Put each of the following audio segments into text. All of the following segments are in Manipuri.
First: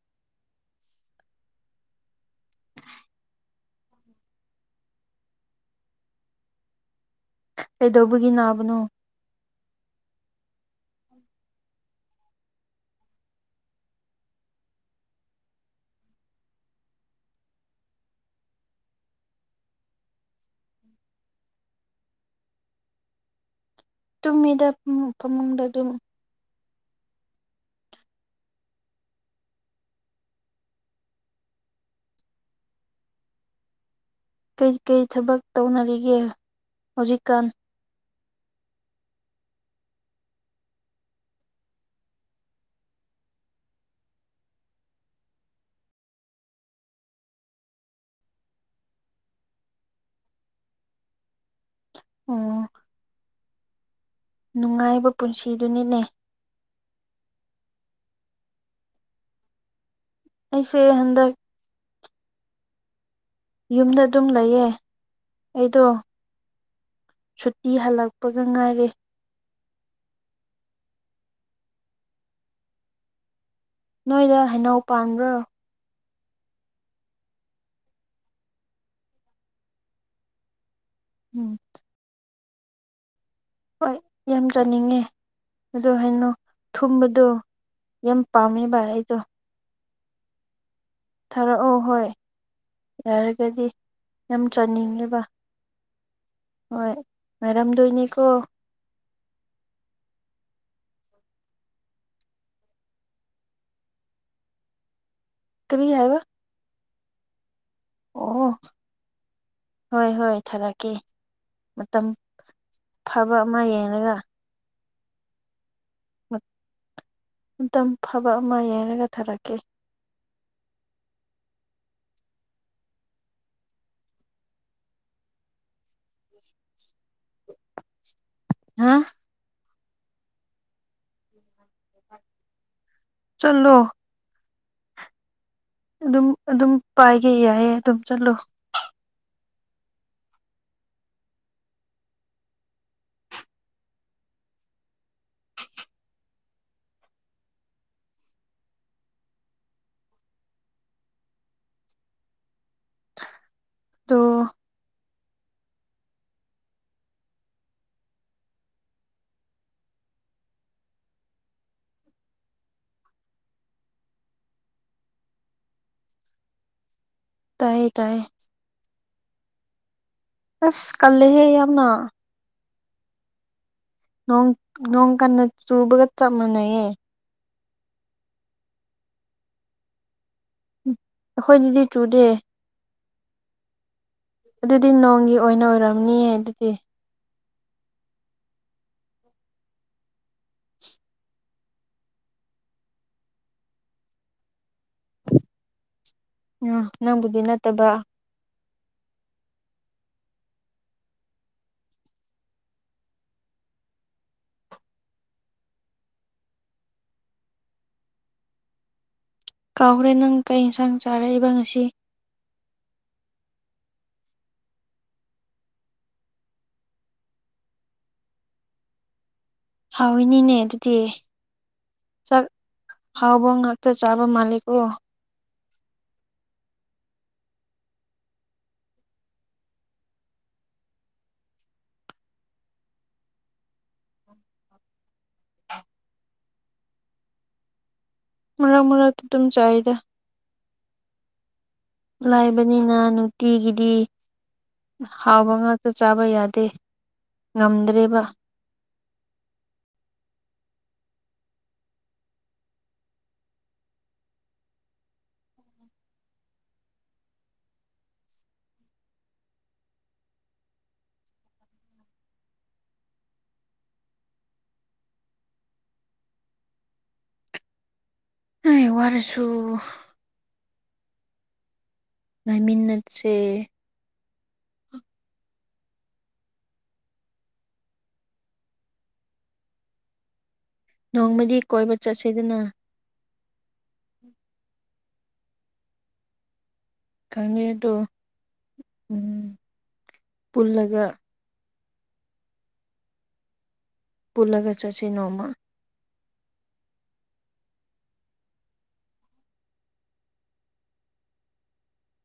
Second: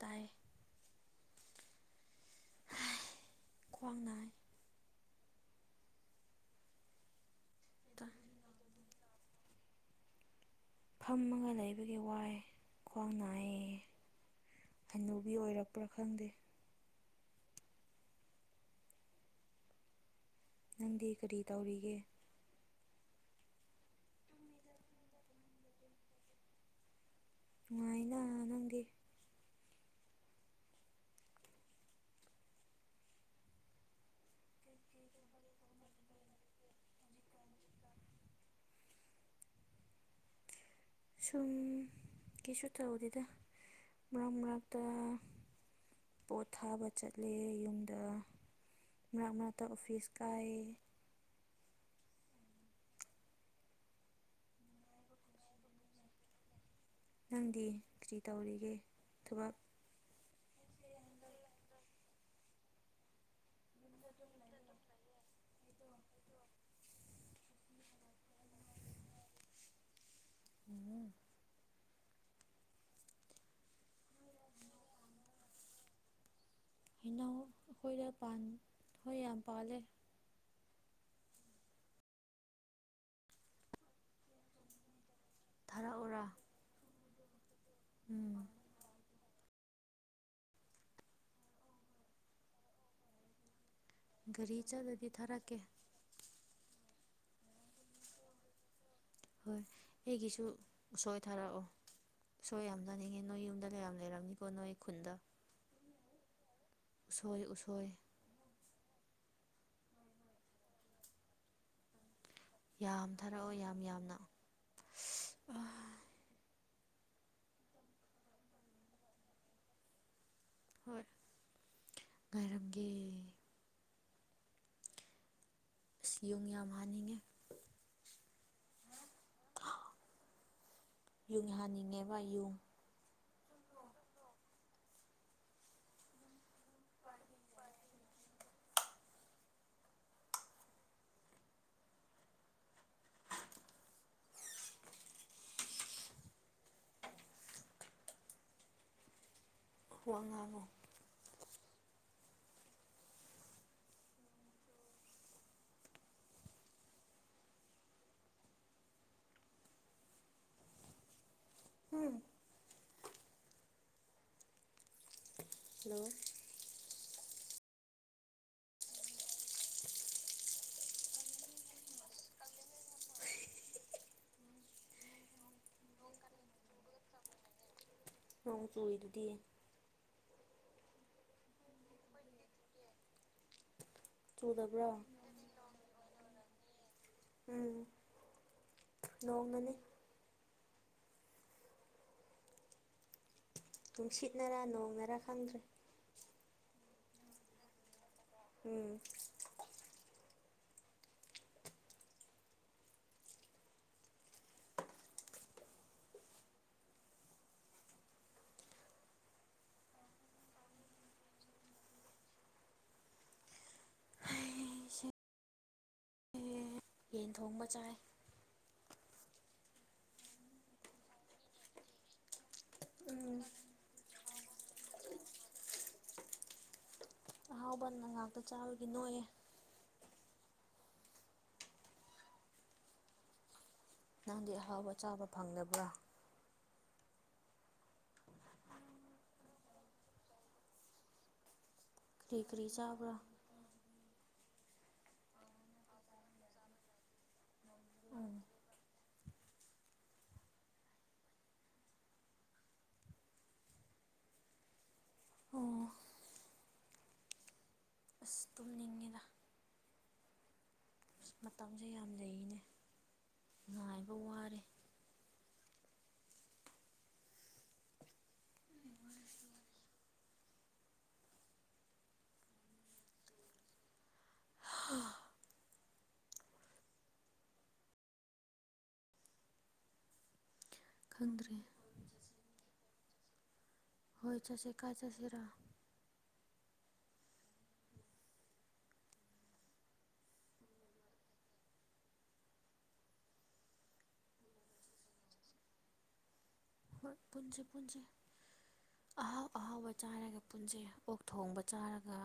ꯇꯥꯏ ꯈꯨ꯭ꯡꯅꯥꯥꯏ ꯀꯩꯗꯧꯕꯒꯤ ꯅꯥꯕꯅꯣ ꯐꯝꯃꯒ ꯂꯩꯕꯒꯤ ꯋꯥꯏ ꯈ꯭ꯋꯥꯡ ꯅꯥꯏꯌꯦ ꯍꯩꯅꯨꯕꯤ ꯑꯣꯏꯔꯛꯄ꯭ꯔꯥ ꯈꯪꯗꯦ ꯅꯪꯗꯤ ꯀꯔꯤ ꯇꯧꯔꯤꯒꯦ ꯇꯨꯡꯃꯤꯗ ꯐꯃꯨꯡꯗ ꯑꯗꯨꯝ ꯅꯨꯡꯉꯥꯏꯅ ꯅꯪꯒꯤ ꯀꯔꯤ ꯀꯔꯤ ꯊꯕꯛ ꯇꯧꯅꯔꯤꯒꯦ ꯍꯧꯖꯤꯛꯀꯥꯟ ꯁꯨꯝ ꯀꯩꯁꯨ ꯇꯧꯗꯦꯗ ꯃꯔꯛ ꯃꯔꯛꯇ ꯄꯣꯠ ꯊꯥꯕ ꯆꯠꯂꯦ ꯌꯨꯝꯗ ꯃ ꯃ ꯇ ꯑꯣꯐꯤꯁ ꯀꯥꯏ ꯑꯣ- ꯅꯨꯡꯉꯥꯏꯕ ꯄꯨꯟꯁꯤꯗꯨꯅꯤꯅꯦ ꯅꯪꯗꯤ ꯀꯔꯤ ꯇꯧꯔꯤꯒꯦ ꯊꯕꯛ ꯑꯩꯁꯦ ꯍꯟꯗꯛ ꯌꯨꯝꯗ ꯑꯗꯨꯝ ꯂꯩꯌꯦ ꯑꯩꯗꯣ ꯁꯨꯇꯤ ꯍꯜꯂꯛꯄꯒ ꯉꯥꯏꯔꯦ ꯎꯝ ꯅꯣꯏꯗ ꯍꯩꯅꯧ ꯄꯥꯟꯕ꯭ꯔꯣ ꯍꯩꯅꯧ ꯑꯩꯈꯣꯏꯗ ꯄꯥꯟ ꯍꯣꯏ ꯌꯥꯝ ꯄꯥꯜꯂꯦ ꯎꯝ ꯍꯣꯏ ꯌꯥꯝ ꯆꯥꯅꯤꯡꯉꯦ ꯑꯗꯣ ꯊꯥꯔꯛꯎꯔꯥ ꯍꯩꯅꯧ ꯊꯨꯝꯕꯗꯣ ꯌꯥꯝ ꯎꯝ ꯄꯥꯃꯤꯕ ꯑꯩꯗꯣ ꯊꯥꯔꯛꯑꯣ ꯍꯣꯏ ꯌꯥꯔꯒꯗꯤ ꯌꯥꯝ ꯒꯥꯔꯤ ꯆꯠꯂꯗꯤ ꯆꯥꯅꯤꯡꯉꯦꯕ ꯊꯥꯔꯛꯀꯦ ꯍꯣꯏ ꯉꯥꯏꯔꯝ ꯗꯣꯏꯅꯤꯀꯣ ꯍꯣꯏ ꯑꯩꯒꯤꯁꯨ ꯎꯁꯣꯏ ꯊꯥꯔꯛꯑꯣ ꯎꯁꯣꯏ ꯌꯥꯝ ꯆꯥꯅꯤꯡꯉꯦ ꯅꯣꯏ ꯌꯨꯝꯗ ꯂꯩ ꯌꯥꯝ ꯂꯩꯔꯝꯅꯤꯀꯣ ꯅꯣꯏ ꯈꯨꯟꯗ ꯀꯔꯤ ꯍꯥꯏꯕ ꯎꯁꯣꯏ ꯎꯁꯣꯏ ꯑꯣ ꯍꯣꯏ ꯍꯣꯏ ꯊꯥꯔꯛꯀꯦ ꯃꯇꯝ ꯌꯥꯝ ꯐꯕ ꯊꯥꯔꯛꯑꯣ ꯑꯃ ꯌꯥꯝ ꯌꯦꯡꯉꯒ ꯌꯥꯝꯅ ꯑ ꯃꯇꯝ ꯐꯕ ꯑꯃ ꯌꯦꯡꯔꯒ ꯊꯥꯔꯛꯀꯦ ꯍꯣꯏ ꯉꯥꯏꯔꯝꯒꯦ [unintelligible] ꯍꯥ [unintelligible] ꯌꯨꯡ ꯆꯂꯣ ꯑꯗꯨꯝ ꯑꯗꯨꯝ ꯄꯥꯏꯒꯦ ꯌꯥꯏꯌꯦ ꯑꯗꯨꯝ ꯆꯠꯂꯣ ꯋꯥ ꯉꯥꯡꯉꯣ ꯇꯣ ꯍꯝ ꯍꯂꯣ ꯇꯥꯏꯌꯦ ꯇꯥꯏꯌꯦ ꯑꯁ ꯀꯂꯦꯍꯦ ꯌꯥꯝꯅ ꯅꯣꯡ ꯅꯣꯡ ꯀꯟꯅ ꯆꯨꯕꯒ ꯆꯞ ꯃꯥꯟꯅꯩꯌꯦ ꯅꯣꯡ ꯆꯨꯏꯗꯨꯗꯤ ꯑꯩꯈꯣꯏꯗ ꯗꯤ ꯆꯨꯗꯦ ꯆꯨꯗꯕ꯭ꯔꯣ ꯑꯗꯨꯗꯤ ꯅꯣꯡꯒꯤ ꯑꯣꯏꯅ ꯑꯣꯏꯔꯝꯅꯤꯌꯦ ꯑꯗꯨꯗꯤ ꯎꯝ ꯅꯣꯡꯅꯅꯤ ꯅꯨꯡꯁꯤꯠꯅꯔꯥ ꯅꯣꯡꯅꯔꯥ ꯈꯪꯗ꯭ꯔꯦ ꯎꯝ ꯅꯪꯕꯨꯗꯤ ꯅꯠꯇꯕ ꯎꯝ ꯀꯥꯎꯈ꯭ꯔꯦ ꯅꯪ ꯀꯩ ꯏꯟꯁꯥꯡ ꯆꯥꯔꯛꯏꯕ ꯉꯁꯤ ꯑꯩꯁꯦ ꯌꯦꯟ ꯊꯣꯡꯕ ꯆꯥꯏ ꯍꯥꯎꯏꯅꯤꯅꯦ ꯑꯗꯨꯗꯤ ꯆꯥꯛ ꯎꯝ ꯍꯥꯎꯕ ꯉꯥꯛꯇ ꯆꯥ ꯕ ꯃꯥꯂꯤꯀꯣ ꯑꯍꯥꯎꯕꯅ ꯉꯥꯛꯇ ꯆꯥꯕꯒꯤ ꯅꯣꯏꯑꯦ ꯅꯪꯗꯤ ꯑꯍꯥꯎꯕ ꯆꯥꯕ ꯐꯪꯗꯕ꯭ꯔꯥ ꯃꯔꯛ ꯃꯔꯛꯇ ꯑꯗꯨꯝ ꯆꯥꯏꯗ ꯀꯔꯤ ꯀꯔꯤ ꯂꯥꯏꯕꯅꯤꯅ ꯆꯥꯕ꯭ꯔꯥ ꯅꯨꯡꯇꯤꯒꯤꯗꯤ ꯍꯥꯎꯕ ꯉꯥꯛꯇ ꯆꯥꯕ ꯌꯥꯗꯦ ꯉꯝꯗ꯭ꯔꯦꯕ ꯎꯝ ꯑꯣ ꯑꯁ ꯇꯨꯝꯅꯤꯡꯉꯤꯗ ꯑꯁ ꯃꯇꯝꯁꯦ ꯌꯥꯝ ꯂꯩꯅꯦ ꯉꯥꯏꯕ ꯋꯥꯔꯦ [unintelligible] ꯋꯥꯔꯁꯨ ꯉꯥꯏꯃꯤꯟꯅꯠꯁꯦ [unintelligible] ꯈꯪꯗ꯭ꯔꯦ ꯅꯣꯡꯃꯗꯤ ꯀꯣꯏꯕ ꯆꯠꯁꯦꯗꯅ ꯍꯣꯏ ꯆꯁꯦ ꯀꯥꯏ ꯆꯁꯤꯔ ꯀꯥꯡꯉꯗꯣ ꯄꯨꯜꯂꯒ ꯄꯨꯜꯂꯒ ꯆꯠꯁꯤ ꯅꯣꯡꯃ ꯍꯣꯏ ꯄꯨꯟꯁꯤ ꯄꯨꯟꯁꯤ ꯑꯍꯥꯎ ꯑꯍꯥꯎꯕ ꯆꯥꯏꯔꯒ ꯄꯨꯟꯁꯤ ꯑꯣꯛ ꯊꯣꯡꯕ ꯆꯥꯔꯒ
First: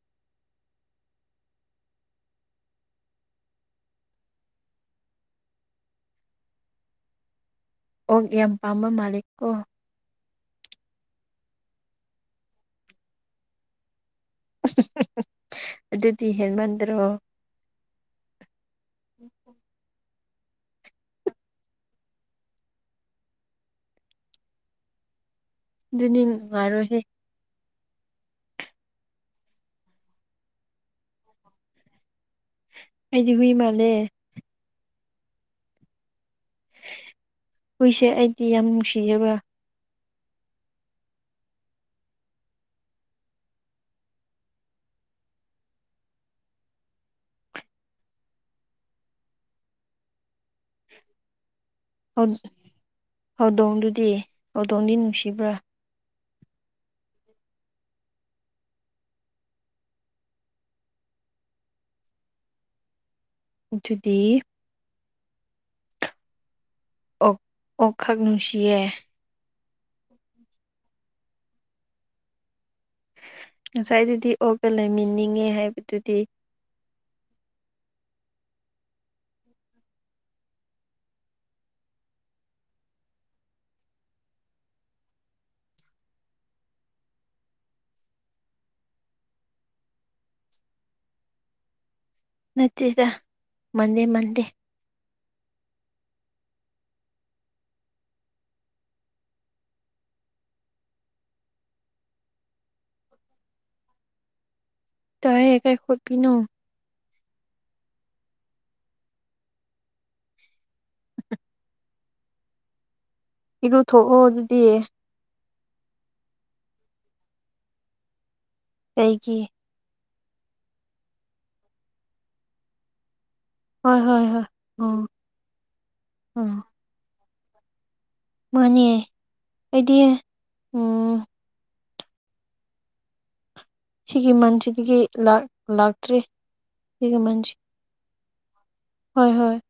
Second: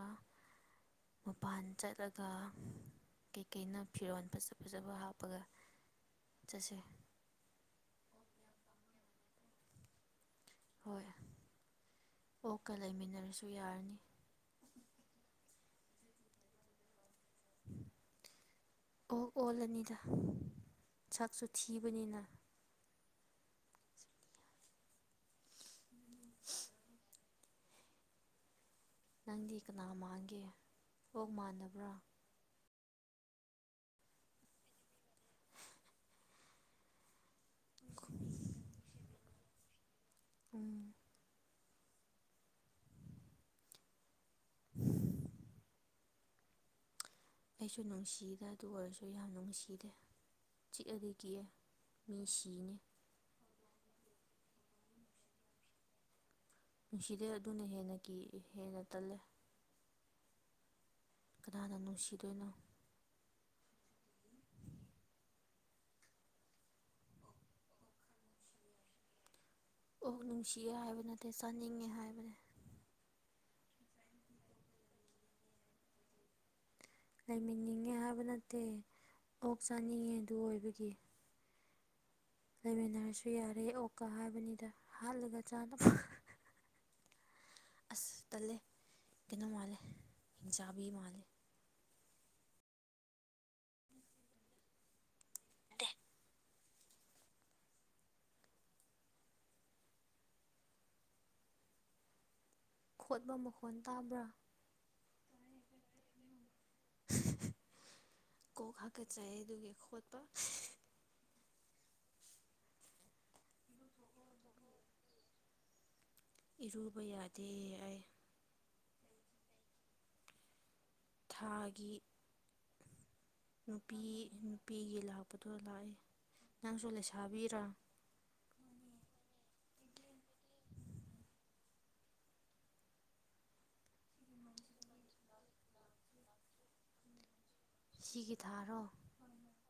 ꯃꯄꯥꯟ ꯆꯠꯂꯒ ꯀꯩꯀꯩꯅ ꯐꯤꯔꯣꯜ ꯐꯖ ꯐꯖꯕ ꯍꯥꯞꯄꯒ ꯆꯠꯁꯦ ꯑꯣꯛ ꯌꯥꯝ ꯄꯥꯝꯕ ꯃꯥꯂꯤꯛ ꯀꯣ ꯍꯣꯏ ꯑꯣꯀ ꯂꯩꯃꯤꯟꯅꯔꯁꯨ ꯌꯥꯔꯅꯤ ꯑꯗꯨꯗꯤ ꯍꯦꯟꯃꯟꯗ꯭ꯔꯣ ꯑꯣ ꯑꯣꯂꯅꯤꯗ ꯁꯥꯥꯛꯁꯨ ꯊꯤꯕꯅꯤꯅ ꯑꯗꯨꯅꯤ ꯅꯨꯡꯉꯔꯣꯍꯦ ꯅꯪꯗꯤ ꯀꯅꯥ ꯃꯥꯟꯒꯦ ꯑꯣꯣꯛ ꯃꯥꯟꯅꯕ꯭ꯔꯥ ꯑꯩꯗꯤ ꯍꯨꯏ ꯃꯥꯂꯦ ꯍꯨꯏꯁꯦ ꯑꯩꯗꯤ ꯌꯥꯝ ꯅꯨꯡꯁꯤꯖꯕ꯭ ꯎꯝ [inaudible] ꯑꯩꯁꯨ ꯅꯨꯡꯁꯤꯗ ꯑꯗꯨ ꯑꯣꯏꯔꯁꯨ ꯌꯥꯝ ꯅꯨꯡꯁꯤꯗꯦ ꯆꯤꯛꯑꯗꯤ ꯀꯤꯛꯑꯦ ꯃꯤꯁꯤꯅꯦ ꯍꯧꯗꯣꯡꯗꯨꯗꯤ ꯍꯧꯗꯣꯡꯗꯤ ꯅꯨꯡꯁꯤꯕ꯭ꯔꯥ ꯅꯨꯡꯁꯤꯗꯦ ꯑꯗꯨꯅ ꯍꯦꯟꯅ ꯀꯤ ꯍꯦꯟꯅ ꯇꯜꯂꯦ ꯀꯅꯥꯅ ꯅꯨꯡꯁꯤꯗꯣꯏꯅꯣ ꯑꯗꯨꯗꯤ ꯑꯣ ꯑꯣꯛꯈꯛ ꯅꯨꯡꯁꯤꯌꯦ ꯑꯣ ꯅꯨꯡꯁꯤꯌꯦ ꯍꯥꯏꯕꯅꯦ ꯉꯁꯥꯏꯗꯨꯗꯤ ꯑꯣꯒ ꯂꯩꯃꯤꯅꯤꯡꯉꯦ ꯍꯥꯏꯕꯗꯨꯗꯤ ꯂꯩꯃꯤꯅꯤꯡꯉꯦ ꯍꯥꯏꯕ ꯅꯠꯇꯦ ꯑꯣꯛ ꯆꯥꯅꯤꯡꯉꯦ ꯑꯗꯨ ꯑꯣꯏꯕꯒꯤ ꯂꯩꯃꯤꯟꯅꯔꯁꯨ ꯌꯥꯔꯦ ꯑꯣ ꯀ ꯍꯥꯏꯕꯅꯤꯗ ꯍꯥꯠꯂꯒ ꯆꯥꯅꯕ ꯑꯁ ꯇꯜꯂꯦ ꯀꯩꯅꯣ ꯃꯥꯜꯂꯦ ꯍꯤꯡꯖꯥꯕꯤ ꯃꯥꯜꯂꯦ ꯅꯠꯇꯦꯗ ꯃꯗꯦ ꯃꯟꯗꯦ ꯈꯣꯠꯄ ꯃꯈꯣꯟ ꯇꯥꯕ꯭ꯔꯥ ꯇꯑꯦ ꯀꯥꯏ ꯈꯣꯏꯠꯕꯤꯅꯣ ꯀꯣꯛ ꯍꯥꯀꯠꯆꯩ ꯑꯗꯨꯒꯒꯤ ꯈꯣꯠꯄ ꯏꯔꯨꯊꯣꯛꯑꯣ ꯑꯗꯨꯗꯤ ꯏꯔꯨꯕ ꯌꯥꯗꯦ ꯍꯥꯏ ꯑꯩꯩꯒꯤ ꯊꯥꯒꯤ ꯍꯣꯏ ꯅꯨꯄꯤ ꯍꯣꯏ ꯍꯣꯏ ꯎꯝ ꯅꯨꯄꯤꯒꯤ ꯂꯥꯛꯄꯗꯣ ꯂꯥꯛꯏ ꯅꯪꯁꯨ ꯂꯩꯁꯥꯕꯤꯔꯥ ꯃꯥꯅꯤꯌꯦ ꯍꯥꯏꯗꯤ ꯎꯝ ꯁꯤꯒꯤ ꯃꯟꯁꯤꯗꯒꯤ ꯂꯥꯛꯇ꯭ꯔꯤ ꯁꯤꯒꯤ ꯃꯟꯁꯤ ꯁꯤꯒꯤ ꯊꯥꯔꯣ ꯍꯣꯏ ꯍꯣꯏ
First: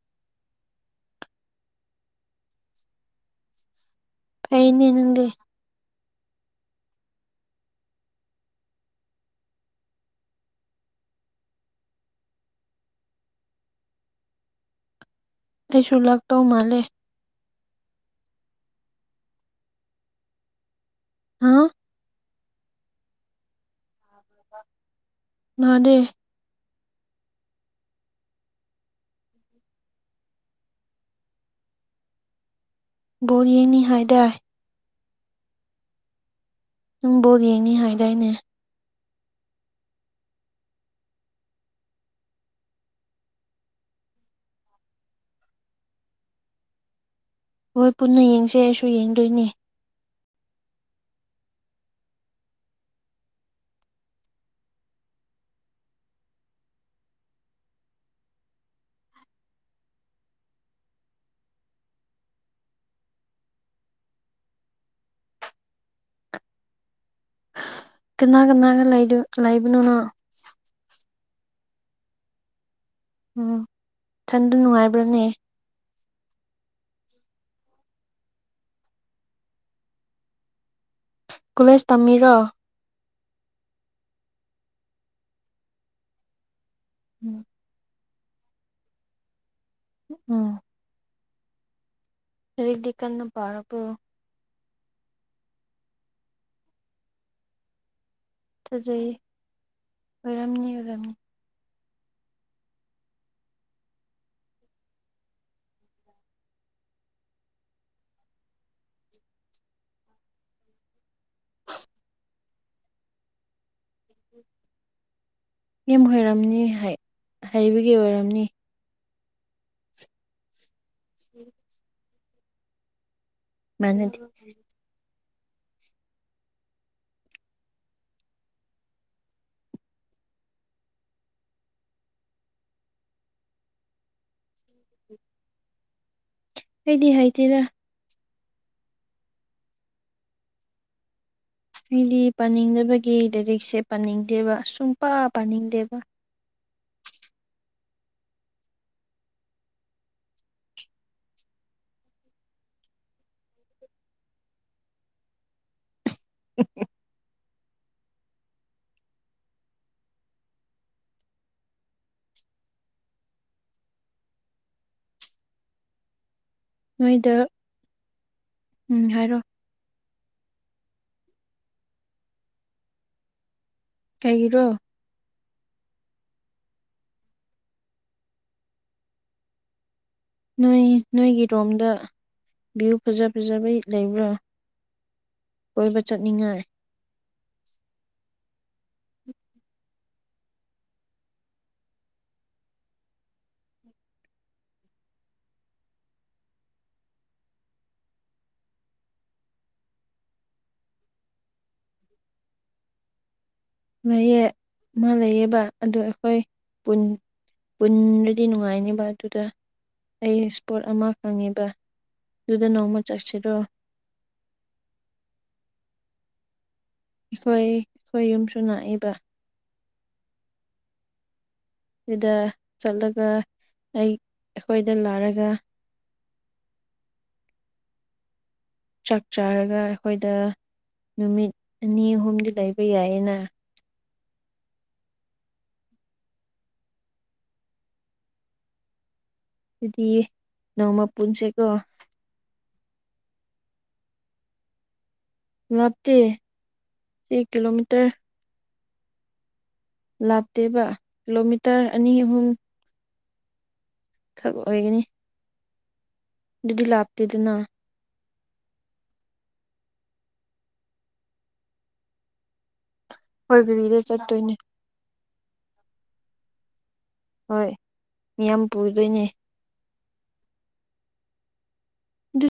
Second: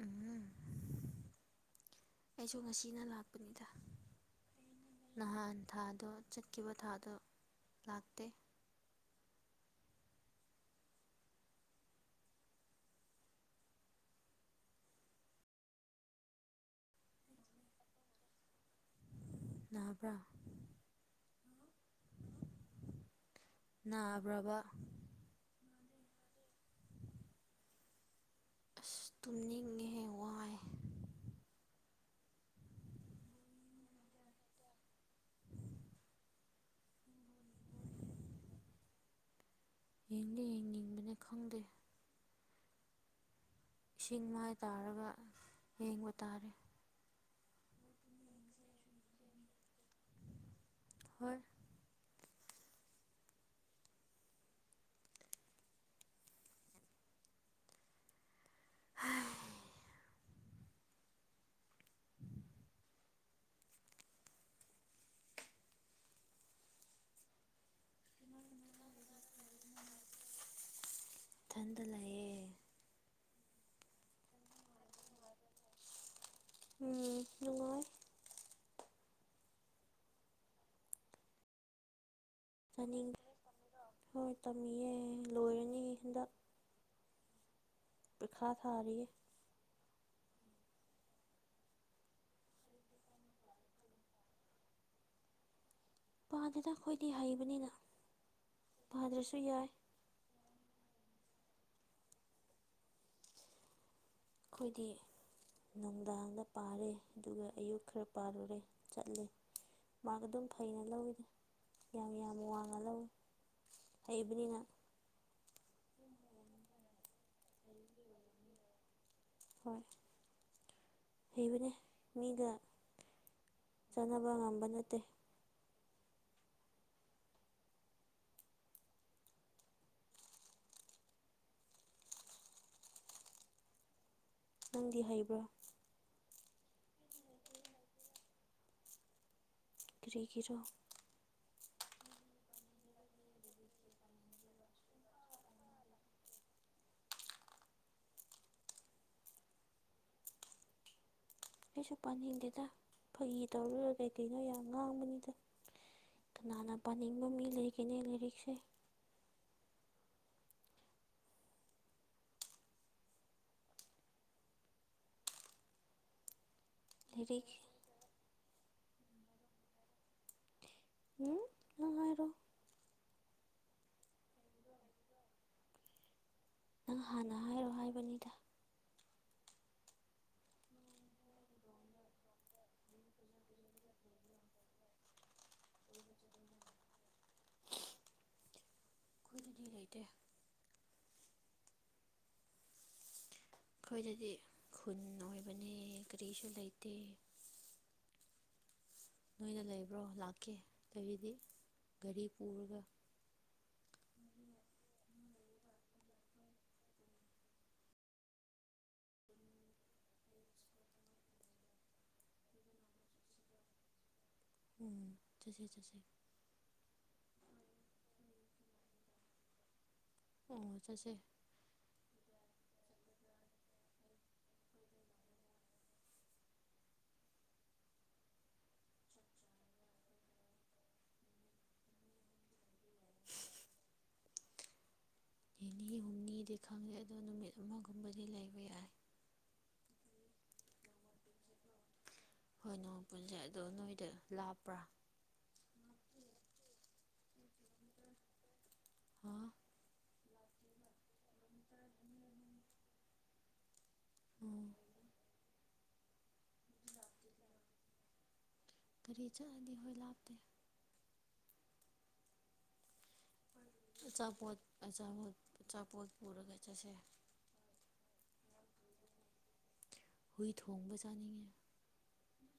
ꯎꯝ ꯑꯩꯁꯨ ꯉꯁꯤꯅ ꯂꯥꯛꯄꯅꯤꯗ ꯐꯩꯅꯦ ꯅꯪꯗꯤ ꯅꯍꯥꯟ ꯊꯥꯗꯣ ꯆꯠꯈꯤꯕ ꯊꯥꯗꯣ ꯂꯥꯛꯇꯦ ꯑꯩꯁꯨ ꯂꯥꯛꯇꯧ ꯃꯥꯜꯂꯦ ꯅꯥꯕꯔꯥ ꯍꯥꯎ ꯅꯥꯕ꯭ꯔꯕ ꯅꯤꯗꯦ ꯑꯁ ꯇꯨꯝꯅꯤꯡꯉꯦ ꯋꯥꯏ ꯕꯣꯌꯦꯅꯤ ꯍꯥꯏꯗꯥꯏ ꯅꯪꯕꯣꯛ ꯌꯦꯡꯅꯤ ꯍꯥꯏꯗꯥꯏꯅꯦ ꯏꯗꯤ ꯃ ꯈꯪꯗ ꯏꯁꯤꯡ ꯃꯥꯏ ꯇꯥꯔꯒ ꯌꯦꯡꯕ ꯇꯥꯔꯦ ꯍꯣꯏ ꯄꯨꯟꯅ ꯌꯦꯡꯁꯦ ꯑꯩꯁꯨ ꯌꯦꯡꯗꯣꯏꯅꯦ ꯍ ꯀꯅꯥ ꯀꯅꯥꯒ ꯂꯩꯗꯨ ꯂꯩꯥꯏꯕꯅꯅ ꯏꯊꯟꯗ ꯂꯩꯑꯦ ꯎꯝ ꯏꯊꯟꯗ ꯅꯨꯡꯉꯥꯏꯕ꯭ꯔꯥꯅꯦ ꯎꯝ ꯅꯨꯡꯉꯥꯏ ꯀꯨꯂꯦꯁ ꯇꯝꯃꯤꯔꯣ ꯆꯥꯅꯤꯡꯈ꯭ꯔꯦ ꯍꯣꯏ ꯇꯝꯃꯤꯌꯦ ꯂꯣꯏꯔꯅꯤ ꯍꯟꯗꯛ ꯎꯝ ꯄꯨꯈꯔꯥ ꯊꯥꯔꯤꯦ ꯎꯝ ꯔꯔꯤꯗꯤ ꯀꯟꯅ ꯄꯔꯄ ꯄꯥꯗꯅ ꯑꯩꯈꯣꯏꯗꯤ ꯍꯩꯕꯅꯤꯅ ꯊꯖꯩ ꯄꯥꯗ꯭ꯔꯁꯨ ꯌꯥꯏ ꯑꯣꯏꯔꯝꯅꯤ ꯑꯣꯏꯔꯝꯅꯤ ꯑꯩꯈꯣꯏꯗꯤ ꯅꯨꯡꯗꯥꯡꯗ ꯄꯥꯔꯦ ꯑꯗꯨꯒ ꯑꯌꯨꯛ ꯈꯔ ꯄꯥꯔꯨꯔꯦ ꯆꯠꯂꯦ ꯃꯥꯔ ꯑꯗꯨꯝ ꯐꯩꯅ ꯂꯧꯋꯤꯗ ꯌꯥꯝ ꯌꯥꯝ ꯋꯥꯡꯅ ꯂꯧꯋꯤ ꯏꯚꯅꯤ ꯨꯝ ꯍꯔꯝꯅꯤ ꯍꯩꯕꯒꯤ ꯑꯣꯏꯔꯝꯅꯤ ꯍꯣꯏ ꯍꯕꯅꯦ ꯃꯤꯗꯥ ꯃꯥꯟꯅꯗꯦ ꯆꯥꯅꯕ ꯉꯝꯕ ꯅꯠꯇꯦ ꯅꯪꯗꯤ ꯍꯩꯕ꯭ꯔꯥ ꯑꯩꯗꯤ ꯍꯥꯏꯗꯦꯔ ꯀꯔꯤꯒꯔꯣ ꯃꯤꯗꯤ ꯄꯥꯅꯤꯡꯗꯕꯒꯤ ꯂꯥꯏꯔꯤꯛꯁꯦ ꯄꯥꯅꯤꯡꯗꯦꯕ ꯁꯨꯡꯄꯥ ꯄꯥꯅꯤꯡꯗꯦꯕ ꯑꯩꯁꯨ ꯄꯥꯅꯤꯡꯗꯦꯗ ꯐꯩ ꯇꯧꯔꯨꯔ ꯀꯩ ꯀꯩꯅꯣ ꯌꯥꯝ ꯉꯥꯡꯕꯅꯤꯗ ꯀꯅꯥꯅ ꯄꯥꯅꯤꯡꯕ ꯃꯤ ꯂꯩꯒꯅꯤ ꯂꯥꯏꯔꯤꯛꯁꯦ ꯅꯣꯏꯗ ꯂꯥꯏꯔꯤꯛ ꯎꯝ ꯍꯥꯏꯔꯣ ꯅꯅꯨꯡꯉꯥꯏꯔꯣ ꯀꯩꯒꯤꯔꯣ ꯅꯪ ꯍꯥꯟꯅ ꯍꯥꯏꯔꯣ ꯍꯥꯏꯕꯅꯤꯗ ꯅꯣꯏ ꯅꯣꯏꯒꯤ ꯔꯣꯝꯗ ꯚ꯭ꯌꯨ ꯐꯖ ꯐꯖꯕꯩ ꯂꯩꯕ꯭ꯔꯥ ꯀꯣꯏꯕ ꯆꯠꯅꯤꯡꯉꯥꯏ ꯂꯩꯇꯦ ꯑꯩꯈꯣꯏꯗꯗꯤ ꯈꯨꯟ ꯑꯣꯏꯕꯅꯦ ꯀꯔꯤꯁꯨ ꯂꯩꯇꯦ ꯑꯟꯑꯣꯗꯤꯕꯜ ꯅꯣꯏꯅ ꯂꯩꯕ꯭ꯔꯣ ꯂꯥꯛꯀꯦ ꯂꯩꯔꯤꯗꯤ ꯒꯥꯔꯤ ꯄꯨꯔꯒ ꯂꯩꯌꯦ ꯃꯥ ꯂꯩꯌꯦꯕ ꯑꯗꯨ ꯑꯩꯈꯣꯏꯟ ꯄꯨꯟꯗꯗꯤ ꯅꯨꯡꯉꯥꯏꯅꯤꯕ ꯑꯗꯨꯗ ꯑꯩ ꯏꯁꯄꯣꯠ ꯑꯃ ꯐꯪꯉꯤꯕ ꯇꯗ ꯅꯃ ꯆꯥꯛꯁꯤꯦ ꯔꯣ ꯑꯝ ꯆꯠꯁꯤ ꯆꯠꯁꯤꯦ ꯑꯩꯈꯣꯏ ꯑꯩꯈꯣꯏ ꯌꯨꯝꯁꯨ ꯅꯥꯛꯏꯕ ꯑꯣ ꯆꯠꯁꯦ ꯑꯗꯨꯗ ꯆꯠꯂꯒ ꯑꯩ ꯑꯩꯈꯣꯏꯗ ꯂꯥꯔꯒ ꯆꯥꯛ ꯆꯥꯔꯒ ꯑꯩꯈꯣꯏꯗ ꯅꯨꯃꯤꯠ ꯑꯅꯤ ꯑꯍꯨꯝꯗꯤ ꯂꯩꯕ ꯌꯥꯏꯌꯦꯅ ꯅꯤꯅꯤ ꯍꯨꯝꯅꯤꯗꯤ ꯈꯪꯗꯦ ꯑꯗꯣ ꯅꯨꯃꯤꯠ ꯑꯃꯒꯨꯝꯕꯗꯤ ꯂꯩꯕ ꯌꯥꯏ ꯑꯗꯨꯗꯤ ꯅꯣꯡꯃ ꯄꯨꯟꯁꯦꯀꯣ ꯍꯣꯏ ꯅꯣꯡꯃ ꯄꯨꯟꯁꯦ ꯑꯗꯣ ꯅꯣꯏꯗ ꯂꯥꯞꯄ꯭ꯔꯥ ꯂꯥꯞꯇ‌ꯦ ꯁꯤ ꯀꯤꯂꯣꯃꯤꯇꯔ ꯍꯥ ꯂꯥꯞꯇꯦꯕ ꯀꯤꯂꯣꯃꯤꯇꯔ ꯑꯅꯤ ꯑꯍꯨꯝ ꯈꯛ ꯎꯝ ꯑꯣꯏꯒꯅꯤ ꯗꯨꯗꯤ ꯂꯥꯞꯇ‌ꯦꯗ ꯅ ꯒꯥꯔꯤ ꯆꯠꯂꯗꯤ ꯍꯣꯏ ꯂꯥꯞꯇꯦ ꯍꯣꯏ ꯒꯔꯤꯗ ꯆꯠꯇꯣꯏꯅꯦ ꯑꯆꯥꯄꯣꯠ ꯑꯆꯥꯄꯣꯠ ꯑꯆꯥꯄꯣꯠ ꯄꯨꯔꯒ ꯆꯠꯁꯦ ꯍꯣꯏ ꯃꯤꯌꯥꯝ ꯄꯨꯗꯣꯏꯅꯦ ꯍꯨꯏ ꯊꯣꯡꯕ ꯆꯥꯅꯤꯡꯉꯤ ꯑꯗꯨ